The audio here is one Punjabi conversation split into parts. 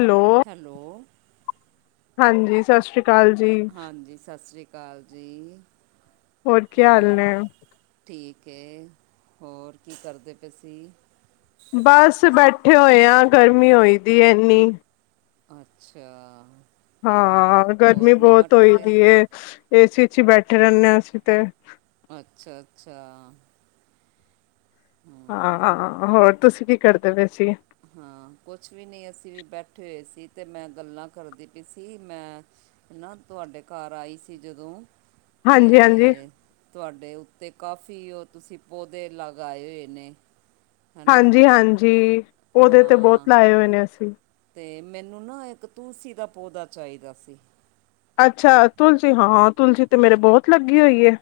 ਹੈਲੋ, ਹੈਲੋ ਹਾਂਜੀ ਸਤਿ ਸ੍ਰੀ ਕਾਲ। ਹਾਂਜੀ ਸਤਿ ਸ਼੍ਰੀ ਅਕਾਲ ਜੀ, ਕੀ ਹਾਲ ਹੋਰ ਨੇ? ਠੀਕ ਏ, ਹੋਰ ਕੀ ਕਰਦੇ ਪਏ ਸੀ? ਬਸ ਬੈਠੇ ਹੋਏ ਆ ਗਰਮੀ ਹੋਈ ਦੀ ਐ ਐਨੀ। ਅੱਛਾ। ਹਾਂ, ਗਰਮੀ ਹੋਰ ਬੋਤ ਨਿਮਟ ਹੋਈ ਗਏ ਪੀ ਏ, ਏਸੀ ਚ ਈ ਬੈਠੇ ਰੈਣੇ ਅਸੀਂ ਤੇ ਅੱਛਾ ਅੱਛਾ। ਹਂ। ਹਾਂ, ਹੋਰ ਤੁਸੀਂ ਕੀ ਕਰਦੇ ਪਏ ਸੀ? ਹਾਂ, ਕੁਛ ਵੀ ਨੀਂ, ਅਸੀਂ ਵੀ ਬੈਠੇ ਹੋਏ ਸੀ ਤੇ ਮੈਂ ਗੱਲਾਂ ਕਰਦੀ ਪੀ ਸੀ। ਮੈਂ ਨਾਂ ਤੁਆਡੇ ਘਰ ਆਈ ਸੀ ਜਦੋਂ ਤੇ ਹਾਂਜੀ-ਹਾਂਜੀ, ਤੁਆਡੇ ਉੱਤੇ ਕਾਫੀ ਓ ਤੁਸੀਂ ਪੌਦੇ ਲਗਾਏ ਹੋਏ ਨੇਂ। ਹਾਂਜੀ ਹਾਂਜੀ, ਓਦੇ ਤੇ ਬੋਤ ਲਾਏ ਹੋਏ ਨੇ ਅਸੀਂ। ਤੇ ਮੈਨੂੰ ਨਾ ਇੱਕ ਤੁਲਸੀ ਦਾ ਪੌਦਾ ਚਾਈਦਾ ਸੀ। ਅੱਛਾ, ਤੁਲਸੀ। ਹਾਂ, ਤੁਲਸੀ ਤੇ ਮੇਰੇ ਬੋਤ ਲੱਗੀ ਹੋਈ ਐ।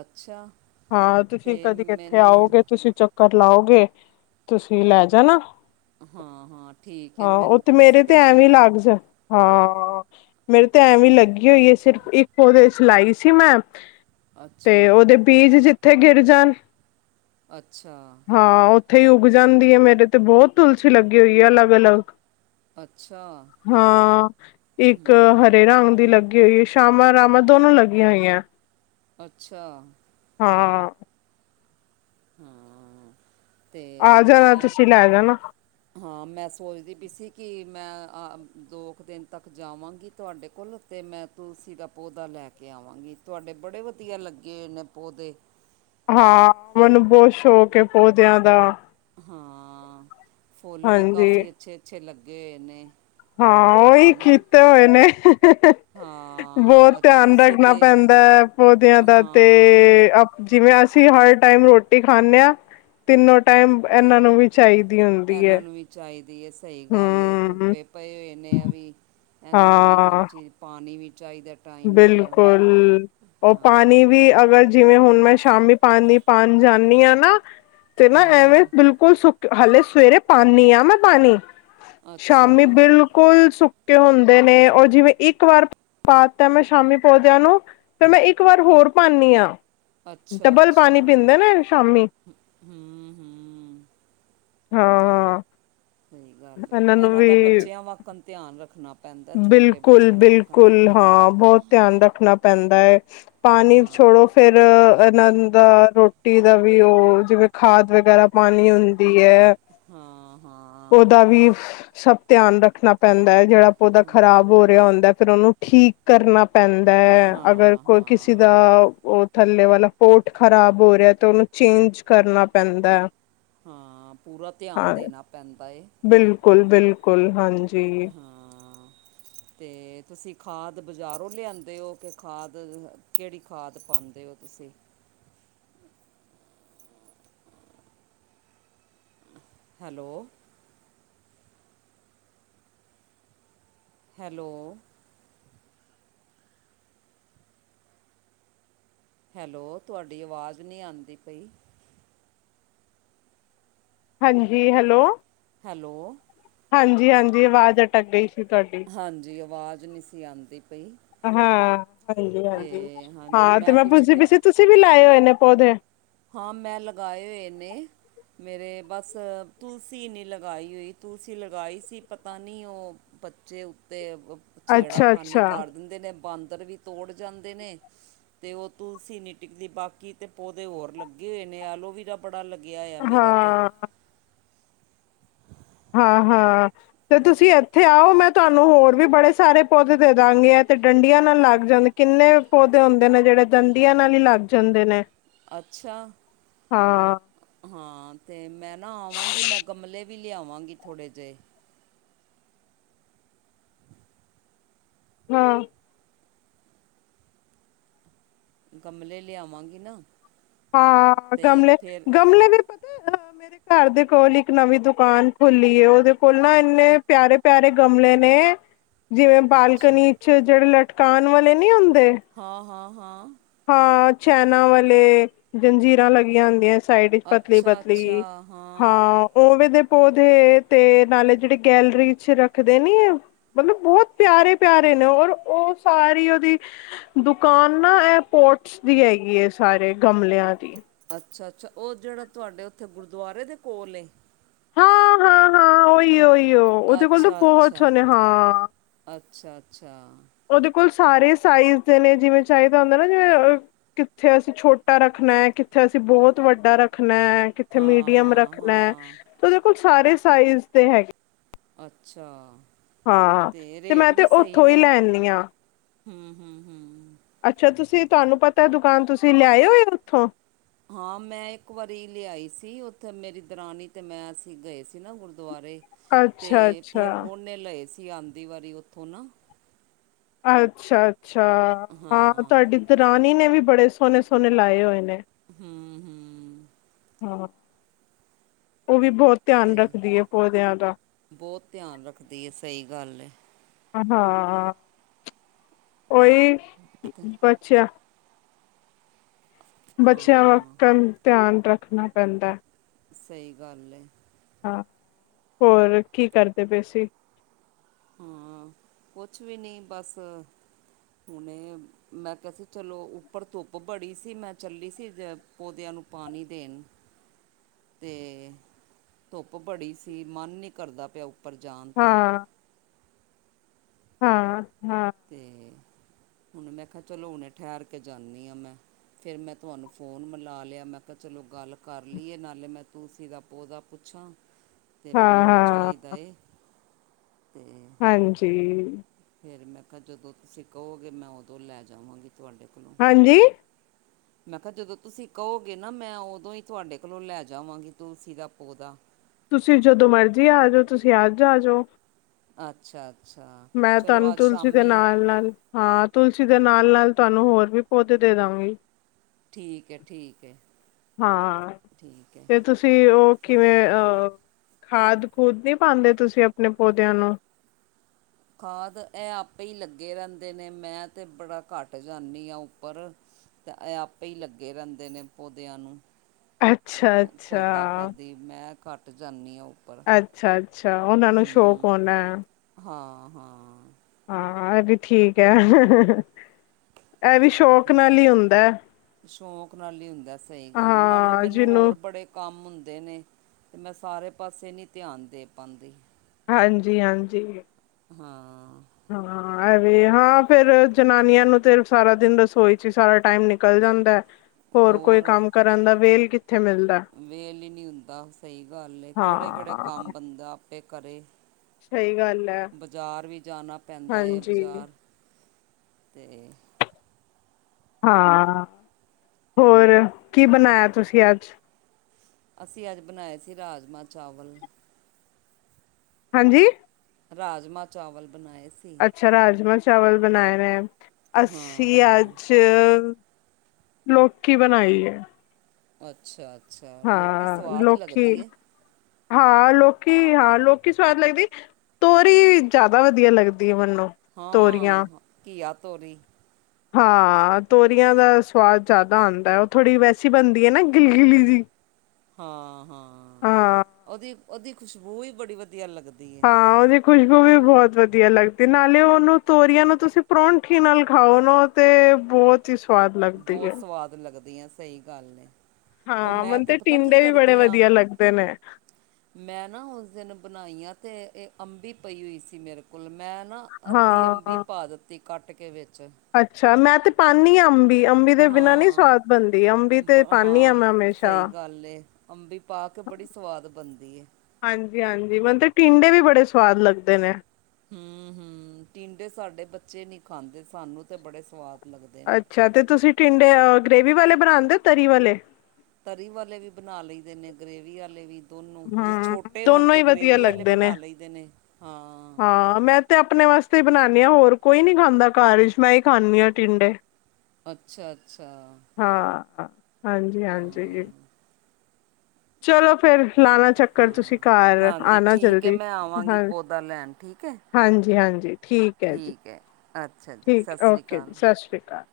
ਅੱਛਾ। ਹਾਂ, ਤੁਸੀਂ ਅਤੇ ਕਦੇ ਇੱਥੇ ਮੈਨੂੰ ਆਓਗੇ, ਤੁਸੀਂ ਚੱਕਰ ਲਾਓਗੇ ਤੁਸੀਂ ਲੈ ਜਾਣਾ। ਹਾਂ ਹਾਂ ਠੀਕ ਹੈ ਹਾਂ, ਓ ਮੈਨੂੰ ਤੇ ਮੇਰੇ ਤੁਲਸੀ ਤੇ ਦਾ ਐਵੇਂ ਪੌਦਾ ਲਗ ਜ਼ ਹਾਂ, ਮੇਰੇ ਤੇ ਅ ਐਵੇਂ ਲੱਗੀ ਹੋਈ ਐ ਸਿਰਫ ਇੱਕ ਓਦੇ ਲਾਈ ਸੀ ਮੈਂ ਤੇ ਅੱਛਾ ਓਦੇ ਬੀਜ ਜਿੱਥੇ ਗਿਰ ਜਾਣ ਅੱਛਾ। ਹਾਂ, ਓਥੇ ਈ ਉੱਗ ਜਾਂਦੀ ਐ, ਮੇਰੇ ਤੇ ਬੋਤ ਤੁਲਸੀ ਲੱਗੀ ਹੋਈ ਐ ਅਲਗ, ਅਲਗ। ਅੱਛਾ ਹਾਂ, ਇੱਕ ਹੂੰ ਹਰੇ ਰੰਗ ਦੀ ਲੱਗ ਲਗੀ ਹੋਈਏ, ਸ਼ਾਮਾਂ ਰਾਮਾਂ ਦੋਨੋਂ ਲੱਗੀਆਂ ਹੋਈਆਂ। ਅੱਛਾ। ਹਾਂ। ਹਾਂ ਤੇ ਆ ਜਾਣਾ ਮੈਂ ਤੁਸੀਂ ਲੈ ਜਾਣਾ ਹਾਂ, ਮੈਂ ਸੋਚਦੀ ਪੀ ਸੀ ਕਿ ਮੈਂ ਆ ਦੋ ਕੁ ਦਿਨ ਤੱਕ ਜਾਵਾਂਗੀ ਤੁਆਡੇ ਕੋਲ ਤੇ ਮੈਂ ਤੁਲਸੀ ਦਾ ਪੌਦਾ ਲੈ ਕੇ ਆਵਾਂਗੀ, ਤੁਅਡੇ ਬੜੇ ਵਧੀਆ ਲੱਗੇ ਨੇ ਪੌਦੇ। ਹਾਂ, ਮੈਨੂੰ ਬੋਤ ਸ਼ੌਕ ਐ ਪੌਦਿਆਂ ਦਾ। ਹਾਂ, ਫੁੱਲ ਵੀ ਹਾਂਜੀ ਕਾਫੀ ਅੱਛੇ-ਅੱਛੇ ਲੱਗੇ ਹੋਏ ਨੇਂ। ਹਾਂ, ਉਈ ਕੀਤੇ ਹੋਏ ਨੇ। ਬੋਤ ਹਾਂ ਅੱਛਾ ਧਿਆਨ ਤੁਸੀਂ ਰੱਖਣਾ ਦੇ ਪੈਂਦਾ ਐ, ਪੌਦਿਆਂ ਦਾ ਤੇ ਹਾਂ ਜਿਵੇਂ ਅਸੀਂ ਹਰ ਟਾਈਮ ਰੋਟੀ ਖਾਂਣੇ ਆਂ ਤਿੰਨੋ ਟਾਈਮ, ਏਨ੍ਹਾਂ ਨੂੰ ਵੀ ਚਾਹੀਦੀ ਹੁੰਦੀ ਹੈ ਇਨ੍ਹਾਂ ਨੂੰ ਵੀ ਚਾਈਦੀ ਏ, ਸਈ ਗੱਲ ਏ ਹਮ ਧੁੱਪੇ ਪਏ ਹੋਏ ਨੇ ਏ ਵੀ ਇਨ੍ਹਾਂ ਨੂੰ ਵੀ ਹਰ ਹਾਂ ਚੀਜ਼ ਪਾਣੀ ਵੀ ਚਾਈਦਾ ਬਿਲਕੁਲ। ਓ ਪਾਣੀ ਹਾਂ ਵੀ ਅਗਰ ਜਿਵੇਂ ਹੁਣ ਮੈਂ ਸ਼ਾਮੀ ਪਾਣੀ ਪਾਨ ਜਾਣੀ ਆਂ ਨਾਂ ਤੇ ਨਾਂ ਐਵੇਂ ਹੂੰ ਬਿਲਕੁਲ ਸੁੱਕ, ਹਲੇ ਸਵੇਰੇ ਪਾਂਨੀ ਆਂ ਮੈਂ ਪਾਣੀ, ਸ਼ਾਮੀ ਅੱਛਾ ਬਿਲ ਕੁਲ ਸੁੱਕੇ ਹੁੰਦੇ ਨੇਂ, ਓ ਜਿਵੇਂ ਇੱਕ ਵਾਰ ਪਾ ਤੇ ਮੈਂ ਸ਼ਾਮੀ ਪੌਦਿਆਂ ਨੂੰ ਫਿਰ ਮੈਂ ਇੱਕ ਵਾਰ ਹੋਰ ਪਾਨੀਂ ਆਂ। ਅੱਛਾ ਅੱਛਾ, ਸ਼ਾਮੀ ਹਂ, ਹਂ। ਹਾਂ ਹਾਂ। ਸਈ ਗੱਲ ਇਹਨਾਂ ਨੂੰ ਇਨ੍ਹਾਂ ਵੀ ਦਾ ਬੱਚਿਆਂ ਵਕਣ ਧਿਆਨ ਰੱਖਣਾ ਪੈਂਦਾ ਛੋਟੇ ਬਿਲਕੁਲ ਬੱਚਿਆਂ ਵਾਕਨ ਬਿਲਕੁਲ। ਹਾਂ, ਬੋਤ ਧਿਆਨ ਰੱਖਣਾ ਪੈਂਦਾ ਐ। ਪਾਣੀ ਹਾਂ ਛੋੜੋ ਫਿਰ ਅ ਇਨ੍ਹਾਂ ਦਾ ਰੋਟੀ ਦਾ ਵੀ ਓ ਜਿਵੇਂ ਖਾਦ ਵਗੈਰਾ ਪਾਨੀ ਹੁੰਦੀ ਐ, ਹਾਂ ਹਾਂ ਓਦਾ ਵੀ ਸਭ ਧਿਆਨ ਰੱਖਣਾ ਪੈਂਦਾ ਐ, ਜੇੜਾ ਪੌਦਾ ਖ਼ਰਾਬ ਹੋ ਰਿਆ ਹੁੰਦਾ ਐ ਫਿਰ ਓਨੂੰ ਠੀਕ ਕਰਨਾ ਪੈਂਦਾ ਐ, ਅਗਰ ਹਾਂ ਕੋਈ ਕਿਸੇ ਦਾ ਹਾਂ ਓ ਥੱਲੇ ਵਾਲਾ ਪੋਟ ਖ਼ਰਾਬ ਹੋ ਰੇਧੈ ਤਾ ਉਨੂੰ ਚੇਂਜ ਕਰਨਾ ਪੈਂਦੈ ਹਾਂ ਪੂਰਾ ਧਆਨ ਦੇਣਾ ਪੈਂਦਾ ਏ ਬਿਲਕੁਲ- ਬਿਲਕੁਲ। ਹਾਂਜੀ। [inaudible] ਹਾਂ ਤੇ ਤੁਸੀਂ ਖਾਦ ਬਜ਼ਾਰੋਂ ਲਯਾਂਦੇ ਓ ਤੇ ਖਾਦ ਕੇੜੀ ਖਾਦ ਪਾਦੇ ਓ ਤੁਸੀ। ਹੈਲੋ। ਹੈਲੋ। ਹੈਲੋ ਤਵਾਡੀ ਅਵਾਜ਼ ਨੀ ਆਂਦੀ ਪਈ? ਹਾਂਜੀ। ਹੈਲੋ। ਹੈਲੋ। ਹਾਂਜੀ- ਹਾਂਜੀ ਅਵਾਜ਼ ਅਟਕ ਗਈ ਸੀ ਤਵਾਡੀ। ਹਾਂਜੀ। ਅਵਾਜ਼ ਨੀ ਸੀ ਆਂਦੀ ਪਈ। ਹਾਂ। ਹਾਂਜੀ- ਹਾਂਜੀ ਹਾਂ ਤੇ ਮੈਂ ਪੁੱਛਦੀ ਪਈ ਸੀ ਤੁਸੀ ਵੀ ਲਾਏ ਹੋਏ ਨੇ ਪੌਦੇ। ਹਾਂ। ਮੈਂ ਲਗਾਏ ਹੋਏ ਨੇ। ਮੇਰੇ ਬਸ ਤੁਲਸੀ ਨੀ ਲਗਾਈ ਹੋਈ ਤੁਲਸੀ ਲਗਾਈ ਸੀ ਪਤਾ ਨੀ ਉਹ ਬੱਚੇ ਉਤੇ ਵ ਅੱਛਾ ਛੇੜਾਖਾਨੀ ਅੱਛਾ ਕਰ ਦਿੰਦੇ ਨੇ ਬਾਂਦਰ ਵੀ ਤੋੜ ਜਾਂਦੇ ਨੇ ਤੇ ਉਹ ਤੁਲਸੀ ਨੀ ਟਿਕਦੀ ਬਾਕੀ ਤੇ ਪੌਦੇ ਹੋਰ ਲੱਗੇ ਹੋਏ ਨੇ ਐਲੋਵੀਰਾ ਬੜਾ ਲੱਗਿਆ ਹੋਯੋ ਮੇਰਾ ਤੇ ਹਾਂ ਹਾਂ- ਹਾਂ ਤੇ ਤੁਸੀਂ ਅ ਇੱਥੇ ਆਓ, ਮੈਂ ਤੁਹਾਨੂੰ ਹੋਰ ਵੀ ਬੜੇ ਸਾਰੇ ਪੌਦੇ ਦੇ ਦਾਂਗੀ। ਏ ਤੇ ਡੰਡੀਆਂ ਨਾਲ ਲੱਗ ਜਾਂਨੇ ਕਿੰਨੇ ਪੌਦੇ ਹੁੰਦੇ ਨੇ ਜੇੜੇ ਡੰਡੀਆਂ ਨਾਲ ਈ ਲੱਗ ਜਾਂਦੇ ਨੇ ਅੱਛਾ। ਹਾਂ ਹਾਂ ਤੇ ਮੈਂ ਨਾ ਆਵਾਂਗੀ ਮੈਂ ਗਮਲੇ ਵੀ ਲਯਾਵਾਂਗੀ ਥੋੜੇ ਜੇ ਹਾਂ। ਗਮਲੇ ਲਯਾਵਾਂਗੀ ਨਾ ਹਾਂ। ਅਤੇ ਗਮਲੇ- ਫਿਰ ਗਮਲੇ ਵਿਰ [inaudible] ਘਰ ਦੇ ਕੋਲ ਇੱਕ ਨਵੀਂ ਦੁਕਾਨ ਖੁੱਲੀ ਏ ਉਦੇ ਕੋਲ ਨਾ ਇੰਨੇ ਪਯਾਰੇ- ਪਯਾਰੇ ਗਮਲੇ ਨੇ [inaudible] ਜਿਵੇਂ ਅੱਛਾ ਬਾਲਕਨੀ ਚ ਜੇੜੇ ਲਟਕਾਨ ਵਾਲੇ ਨੀ ਹੁੰਦੇ ਹਾਂ- ਹਾਂ- ਹਾਂ। ਹਾਂ। ਚੈਨਾਂ ਵਾਲੇ ਜੰਜੀਰਾਂ ਲੱਗੀਆਂ ਹੁੰਦੀਐ। ਸਾਈਡ ਇਚ ਪਤਲੀ ਅੱਛਾ ਅੱਛਾ -ਪਤਲੀ, ਹਾਂ। ਓਵੇੰ ਦੇ ਪੌਦੇ ਤੇ ਨਾਲੇ ਜੇੜੇ ਗੈਲਰੀ ਚ ਰੱਖਦੇ ਨੀ ਐ ਮਤਲਬ ਬਹੁਤ ਪਯਾਰੇ- ਪਯਾਰੇ ਨੇ ਔਰ ਉਹ ਸਾਰੀ ਉਦੀ ਦੁਕਾਨ ਨਾ ਐੰ ਪੋਟਸ ਦੀ ਹੈਗੀ ਏ, ਸਾਰੇ ਗਮਲਯਾਂ ਦੀ। ਅੱਛਾ -ਅੱਛਾ। ਉਹ ਜੇੜਾ ਤੁਹਾਡੇ ਉਥੇ ਗੁਰਦੁਆਰੇ ਦੇ ਕੋਲ ਏ। ਹਾਂ- ਹਾਂ- ਹਾਂ। ਉਈ- ਉਈ ਓ ਉਦੇ ਕੋਲ ਤੇ ਅੱਛਾ ਬਹੁਤ ਅੱਛਾ ਸੋਣੇੇ ਹਾਂ ਅੱਛਾ- ਅੱਛਾ। ਉਦੇ ਕੋਲ ਸਾਰੇ ਸਾਈਜ਼ ਦੇ ਨੇ ਜਿਵੇਂ ਚਾਈਦਾ ਹੁੰਦਾ ਨਾ ਜਿਵੇਂ ਅ ਕਿੱਥੇ ਅਸੀ ਛੋਟਾ ਰੱਖਨੈ, ਕਿੱਥੇ ਅਸੀ ਬਹੁਤ ਵੱਡਾ ਰੱਖਨੈ ਕਿੱਥੇ ਹਾਂ ਮੀਡੀਯਮ ਹਾਂ ਰੱਖਨੈ ਹਾਂ ਤੇ ਉਦੇ ਕੋਲ ਸਾਰੇ ਸਾਈਜ਼ ਦੇ ਹੈਗੇ। ਅੱਛਾ। ਹਾਂ ਤੇ ਮੈਂ ਤੇ ਔਥੋਂ ਈ ਲੈਨੀ ਆਂ ਹਮ- ਹਮ- ਹਮ। ਅੱਛਾ ਤੁਸੀਂ ਤੁਹਾਨੂੰ ਪਤਾ ਦੁਕਾਨ ਤੁਸੀਂ ਲਿਆ ਹੋਏ ਉੱਥੋਂ ਹਾਂ ਮੈਂ ਇੱਕ ਵਾਰੀ ਲਿਆਈ ਸੀ ਉੱਥੇ ਮੇਰੀ ਦਰਾਨ ਤੇ ਮੈਂ ਅਸੀਂ ਗਏ ਸੀ ਨਾ ਗੁਰਦੁਆਰੇ ਤੇ ਅੱਛਾ ਫੇਿਰ ਅੱਛਾ ਉਹਓਨੇ ਲਏ ਸੀ ਆਉਂਦੀ ਵਾਰੀ ਉੱਥੋਂ ਨਾ ਅੱਛਾ ਅੱਛਾ ਹਾਂ ਤੁਹਾਡੀ ਤੇ ਰਾਣੀ ਨੇ ਵੀ ਬੜੇ ਸੋਹਨੇ ਸੋਹਨੇ ਲਾਏ ਹੋਏ ਨੇ ਹਮ ਹਮ ਹਾਂ ਉਹ ਵੀ ਬਹੁਤ ਧਿਆਨ ਤੇ ਰੱਖਦੀ ਐ ਪੌਦਿਆਂ ਦਾ ਬਹੁਤ ਧਿਆਨ ਰੱਖਦੀ ਐ ਸਹੀ ਗੱਲ ਐ ਹਾਂ ਉਹੀ ਬੱਚਿਆ ਬੱਚਿਆਂ ਹਾਂ ਵਕਨ ਧਿਆਨ ਰੱਖਣਾ ਪੈਂਦਾ ਸਹੀ ਗੱਲ ਐ ਹਾਂ ਹੋਰ ਕੀ ਕਰਦੇ ਪਏ ਸੀ ਹਾਂ ਕੁਛ ਵੀ ਨੀ ਬਸ ਹੁਨੇ ਮੈਂ ਕਿਹਾ ਸੀ ਚਲੋ ਉੱਪਰ ਧੁੱਪ ਬੜੀ ਸੀ ਮੈਂ ਚੱਲੀ ਸੀ ਜੈ ਪੋਦਿਆਂ ਨੂੰ ਪਾਣੀ ਦੇਣ ਤੇ ਧੁੱਪ ਬੜੀ ਸੀ ਮਨ ਨੀ ਕਰਦਾ ਪਿਆ ਉੱਪਰ ਜਾਨ ਹਾਂ ਤੇ ਹਾਂ ਹਾਂ ਅਤੇ ਹੁਣ ਮੈਂ ਕਿਹਾ ਚਲੋ ਹੁਣੇ ਠਹਿਰ ਕੇ ਜਾਨੀ ਆਂ ਮੈਂ ਫਿਰ ਮੈਂ ਤੁਹਾਨੂੰ ਫੋਨ ਮਿਲਾ ਲਯਾ ਮੈਂ ਕਿਹਾ ਚਲੋ ਗੱਲ ਕਰ ਲਈਏ ਨਾਲੇ ਮੈਂ ਤੁਸੀ ਦਾ ਪੋਦਾ ਪੁੱਛਾਂ ਤੇ ਵੀ ਹਾਂ ਮੈਨੂੰ ਹਾਂ ਚਾਹੀਦਾ ਏ ਤੇ ਹਾਂਜੀ ਫੇਰ ਮੈਂ ਕਿਹਾ ਜਦੋਂ ਤੁਸੀਂ ਕਹੋਗੇ ਮੈਂ ਉਦੋਂ ਲੈ ਜਾਵਾਂਗੀ ਤੁਹਾਡੇ ਕੋਲੋਂ ਹਾਂਜੀ [inaudible] ਮੈਂ ਕਿਹਾ ਜਦੋਂ ਤੁਸੀਂ ਕਹੋਗੇ ਨਾ ਮੈਂ ਉਦੋਂ ਹੀ ਤੁਹਾਡੇ ਕੋਲੋਂ ਲੈ ਜਾਵਾਂਗੀ ਤੁਲਸੀ ਦਾ ਪੋਦਾ ਤੁਸੀਂ ਜਦੋਂ ਮਰਜ਼ੀ ਆ ਜੋ ਤੁਸੀਂ ਅੱਜ ਆ ਜੋ ਅੱਛਾ ਅੱਛਾ ਮੈਂ ਤਾਨੂੰ ਚਲੋ ਅੱਜ ਤੁਲਸੀ ਦੇ ਸ਼ਾਮੀ ਨਾਲ ਨਾਲ ਹਾਂ ਤੁਲਸੀ ਦੇ ਨਾਲ ਨਾਲ ਤੁਹਾਨੂੰ ਹੋਰ ਵੀ ਪੋਦੇ ਦੇ ਦਾਉਗੀ ਠੀਕ ਐ ਠੀਕ ਐ ਹਾਂ ਤੇ ਤੁਸ ਤੁਸੀਂ ਉਹ ਕਿਵੇਂ ਅਹ ਖਾਦ ਖੂਦ ਨਹੀਂ ਪਾਂਦੇ ਤੁਸੀਂ ਆਪਣੇ ਪੋਦਿਆਂ ਨੂੰ ਖਾਦ ਐਹ ਆਪੇ ਹੀ ਲੱਗੇ ਰਹਿੰਦੇ ਨੇ ਮੈਂ ਤੇ ਬੜਾ ਘੱਟ ਜਾਨੀ ਆਂ ਉੱਪਰ ਤੇ ਐਹ ਆਪੇ ਹੀ ਲੱਗੇ ਰਹਿੰਦੇ ਨੇ ਪੌਦਿਆਂ ਨੂੰ ਅੱਛਾ ਅੱਛਾ ਖੋਦਾ ਖਾਦੀ ਮੈਂ ਘੱਟ ਜਾਨੀ ਆਂ ਉੱਪਰ ਅੱਛਾ ਅੱਛਾ ਉਹਨਾਂ ਨੂੰ ਸ਼ੌਕ ਹੂੰ ਹੋਣਾ ਐ ਹਾਂ ਹਾਂ ਹਾਂ ਐਹ ਵੀ ਠੀਕ ਹੈ ਐਹ ਵੀ ਸ਼ ਤੇ ਸ਼ੌਕ ਨਾਲ ਈ ਹੁੰਦਾ ਸਹੀ ਗੱਲ ਨਾਲੇ ਹਾਂ ਮੈਨੂੰ ਜਿਹਨੂੰ ਹੋਰ ਬੜੇ ਕੰਮ ਹੁੰਦੇ ਨੇ ਤੇ ਮੈਂ ਸਾਰੇ ਪਾਸੇ ਨੀ ਧਿਆਨ ਦੇ ਪਾਂਦੀ ਹਾਂਜੀ ਹਾਂਜੀ ਹਾਂ ਹਾਂ ਐਹ ਵੀ ਹਾਂ ਫੇਿਰ ਜਨਾਨੀਆਂ ਨੂੰ ਤੇ ਸਾਰਾ ਦਿਨ ਰਸੋਈ ਚ ਹੀ ਸਾਰਾ ਟਾਈਮ ਨਿਕਲ ਜਾਂਦਾ ਐ ਹੋਰ ਕੋਈ ਕੰਮ ਕਰਨ ਦਾ ਵੇਲ ਕਿੱਥੇ ਮਿਲ ਵੇਲ ਹੀ ਨਹੀਂ ਹੁੰਦਾ ਸਹੀ ਗੱਲ ਕਿਹੜੇ ਕਿਹੜੇ ਕੰਮ ਹਾਂ ਬੰਦਾ ਆਪੇ ਕਰੇ ਸਹੀ ਗੱਲ ਹੈ ਬਜਾਰ ਵੀ ਜਾਨਾ ਪੈਂਦਾ ਏ ਹਾਂਜੀ ਬਜਾਰ, ਤੇ ਹਾਂ, ਹੋਰ ਕੀ ਚਲੋ ਬਨਾਏਆ ਤੁਸੀਂ ਅੱਜ? ਅਸੀਂ ਅੱਜ ਬਨਾਏ ਸੀ ਰਾਜਮਾਂ-ਚਾਵਲ। ਹਾਂਜੀ। ਰਾਜਮਾ-ਚਾਵਲ ਬਨਾਏ ਸੀ ਅੱਛਾ ਰਾਜਮਾ ਚਾਵਲ ਬਨਾਏ ਨੇ, ਹਾਂ ਅੱਸੀ ਹਾਂ ਅੱਜ। ਅ ਲੋਕੀ ਬਨਾਈ ਏ। ਅੱਛਾ-ਅੱਛਾ, ਲੋਕੀ ਹਾਂ ਸਵਾਦ ਲੋਕੀ ਲੱਗਦੀ ਏ। ਹਾਂ, ਲੋਕੀ ਹਾਂ ਲੋਕੀ ਸਵਾਦ ਲੱਗਦੀ ਤੋਰੀ ਜਾਦਾ ਵਦੀਆ ਲੱਗਦੀ ਏ ਮੈਨੂੰ। ਹਾਂ, ਤੋਰੀਆਂ ਘੀਆ ਤੋਰੀ ਹਾਂ, ਤੋਰੀਆਂ ਦਾ ਸਵਾਦ ਜਾਦਾ ਆਂਦਾ ਓ ਥੋੜੀ ਵੈਸੀ ਬਨਦੀ ਏ ਨਾ ਗਿੱਲ-ਗਿੱਲੀ ਜੀ। ਹਾਂ-ਹਾਂ, ਹਾਂ ਓਦੀ ਓਦੀ ਖੁਸ਼ਬੂ ਈ ਬੜੀ ਵਦੀਆ ਲੱਗਦੀ ਹੈ ਹਾਂ, ਓਦੀ ਖੁਸ਼ਬੂ ਵੀ ਬੋਹਤ ਵਦੀਆ ਲੱਗਦੀ ਨਾਲੇ ਓਨੂੰ ਤੋਰੀਆਂ ਨੂੰ ਤੁਸੀਂ ਪਰੌਂਠੀ ਨਾਲ ਖਾਓ ਨਾਂ [inaudible] ਬੋਤ ਈ ਸਵਾਦ ਲੱਗ ਬੋਤ ਸਵਾਦ ਲੱਗਦੀ ਆਂ ਸਈ ਗਾੱਲ ਏ ਹਾਂ, ਮਨ ਤੇ ਟੀਂਡੇ ਵੀ ਬੜੇ ਵਦੀਆ ਲੱਗਦੇ ਨੇ। ਮੈਂ ਨਾ ਓਸ ਦਿਨ ਬਨਾਈਆਂ ਤੇ ਏ ਅੰਬੀ ਪਈ ਹੋਈ ਸੀ ਮੇਰੇ ਕੋਲ ਮੈਂ ਨਾ ਅੱਦੀ ਅੰਬੀ ਹਾਂ ਪਾ ਦੱਤੀ ਕਾੱਟ ਕੇ ਵੇੱਚ ਅੱਛਾ ਮੈਂ ਤੇ ਪਾਨੀਂ ਆਂ ਅੰਬੀ, ਅੰਬੀ ਦੇ ਬਿਨਾਂ ਨੀ ਹਾਂ ਸਵਾਦ ਬਨਦੀ ਅੰਬੀ ਤੇ ਪਾਨੀਂ ਆ ਮੈਂ ਹਮੇਸ਼ਾ ਹੱਲੇ ਅੰਬੀ ਪਾ ਕੇ ਬੜੀ ਸਵਾਦ ਬਨਦੀ ਏ। ਹਾਂਜੀ-ਹਾਂਜੀ, ਮੇਨ ਤੇ ਟੀਂਡੇ ਵੀ ਬੜੇ ਸਵਾਦ ਲੱਗਦੇ ਨੇ ਹੂੰ-ਹੂੰ, ਟੀਂਡੇ ਸਾੱਡੇ ਬੱਚੇ ਨੀ ਖਾਂਦੇ ਸਾਨੂੰ ਤੇ ਬੜੇ ਸਵਾਦ ਲੱਗਦੇ ਨੇ ਅੱਛਾ ਤੇ ਤੁਸੀਂ ਟਿੰਡੇ ਅ ਗ੍ਰੇਵੀ ਵਾਲੇ ਬਣਾਂਦੇ ਤਰੀ ਵਾਲੇ? ਤਰੀ ਵਾਲੇ ਵੀ ਬਨਾ ਲਈਦੇ ਨੇ ਗ੍ਰੇਵੀ ਆਲੇ ਵੀ। ਦੋਨੋਂ, ਜੇ ਹੂੰ ਛੋਟੇ ਹੋਨ ਦੋਨੋਂ ਤੇ ਈ ਵਧੀਆ ਗ੍ਰੇਵੀ ਆਲੇ ਲੱਗਦੇ ਨੇ। ਬਨਾ ਲਈਦੇ ਨੇ ਹਾਂ। ਤੇ ਅਪਨੇ ਵਾਸਤੇ ਈ ਬਨਾਨੀ ਆ ਹੋਰ ਕੋਈ ਨੀ ਖਾਂਦਾ ਘਾਰ ਈਚ ਮੈਂ ਈ ਖਾਂਨੀ ਆਂ ਟਿੰਡੇ। ਅੱਛਾ-ਅੱਛਾ। ਹਾਂ, ਹਾਂ, ਹਾਂਜੀ-ਹਾਂਜੀ ਚਲੋ ਫੇਰ ਲਾਨਾ ਤੇ ਚੱਕਰ ਤੁਸੀਂ ਹਾਂ ਘਾਰ ਹਾਂਜੀ ਆਨਾ ਠੀਕ ਹੈ ਜਲਦੀ, ਮੈਂ ਆਵਾਂਗੀ ਹਾਂ ਪੌਦਾ ਲੈਣ ਠੀਕ ਹੈ ਹਾਂਜੀ-ਹਾਂਜੀ ਠੀਕ ਐ ਜੀ, ਹੈ ਅੱਛਾ ਜੀ ਠੀਕ ਐ ਸਤਿ ਸ਼੍ਰੀ ਓਕੇ ਜੀ ਅਕਾਲ ਸਸ੍ਰੀ਼ ਕਾਲ।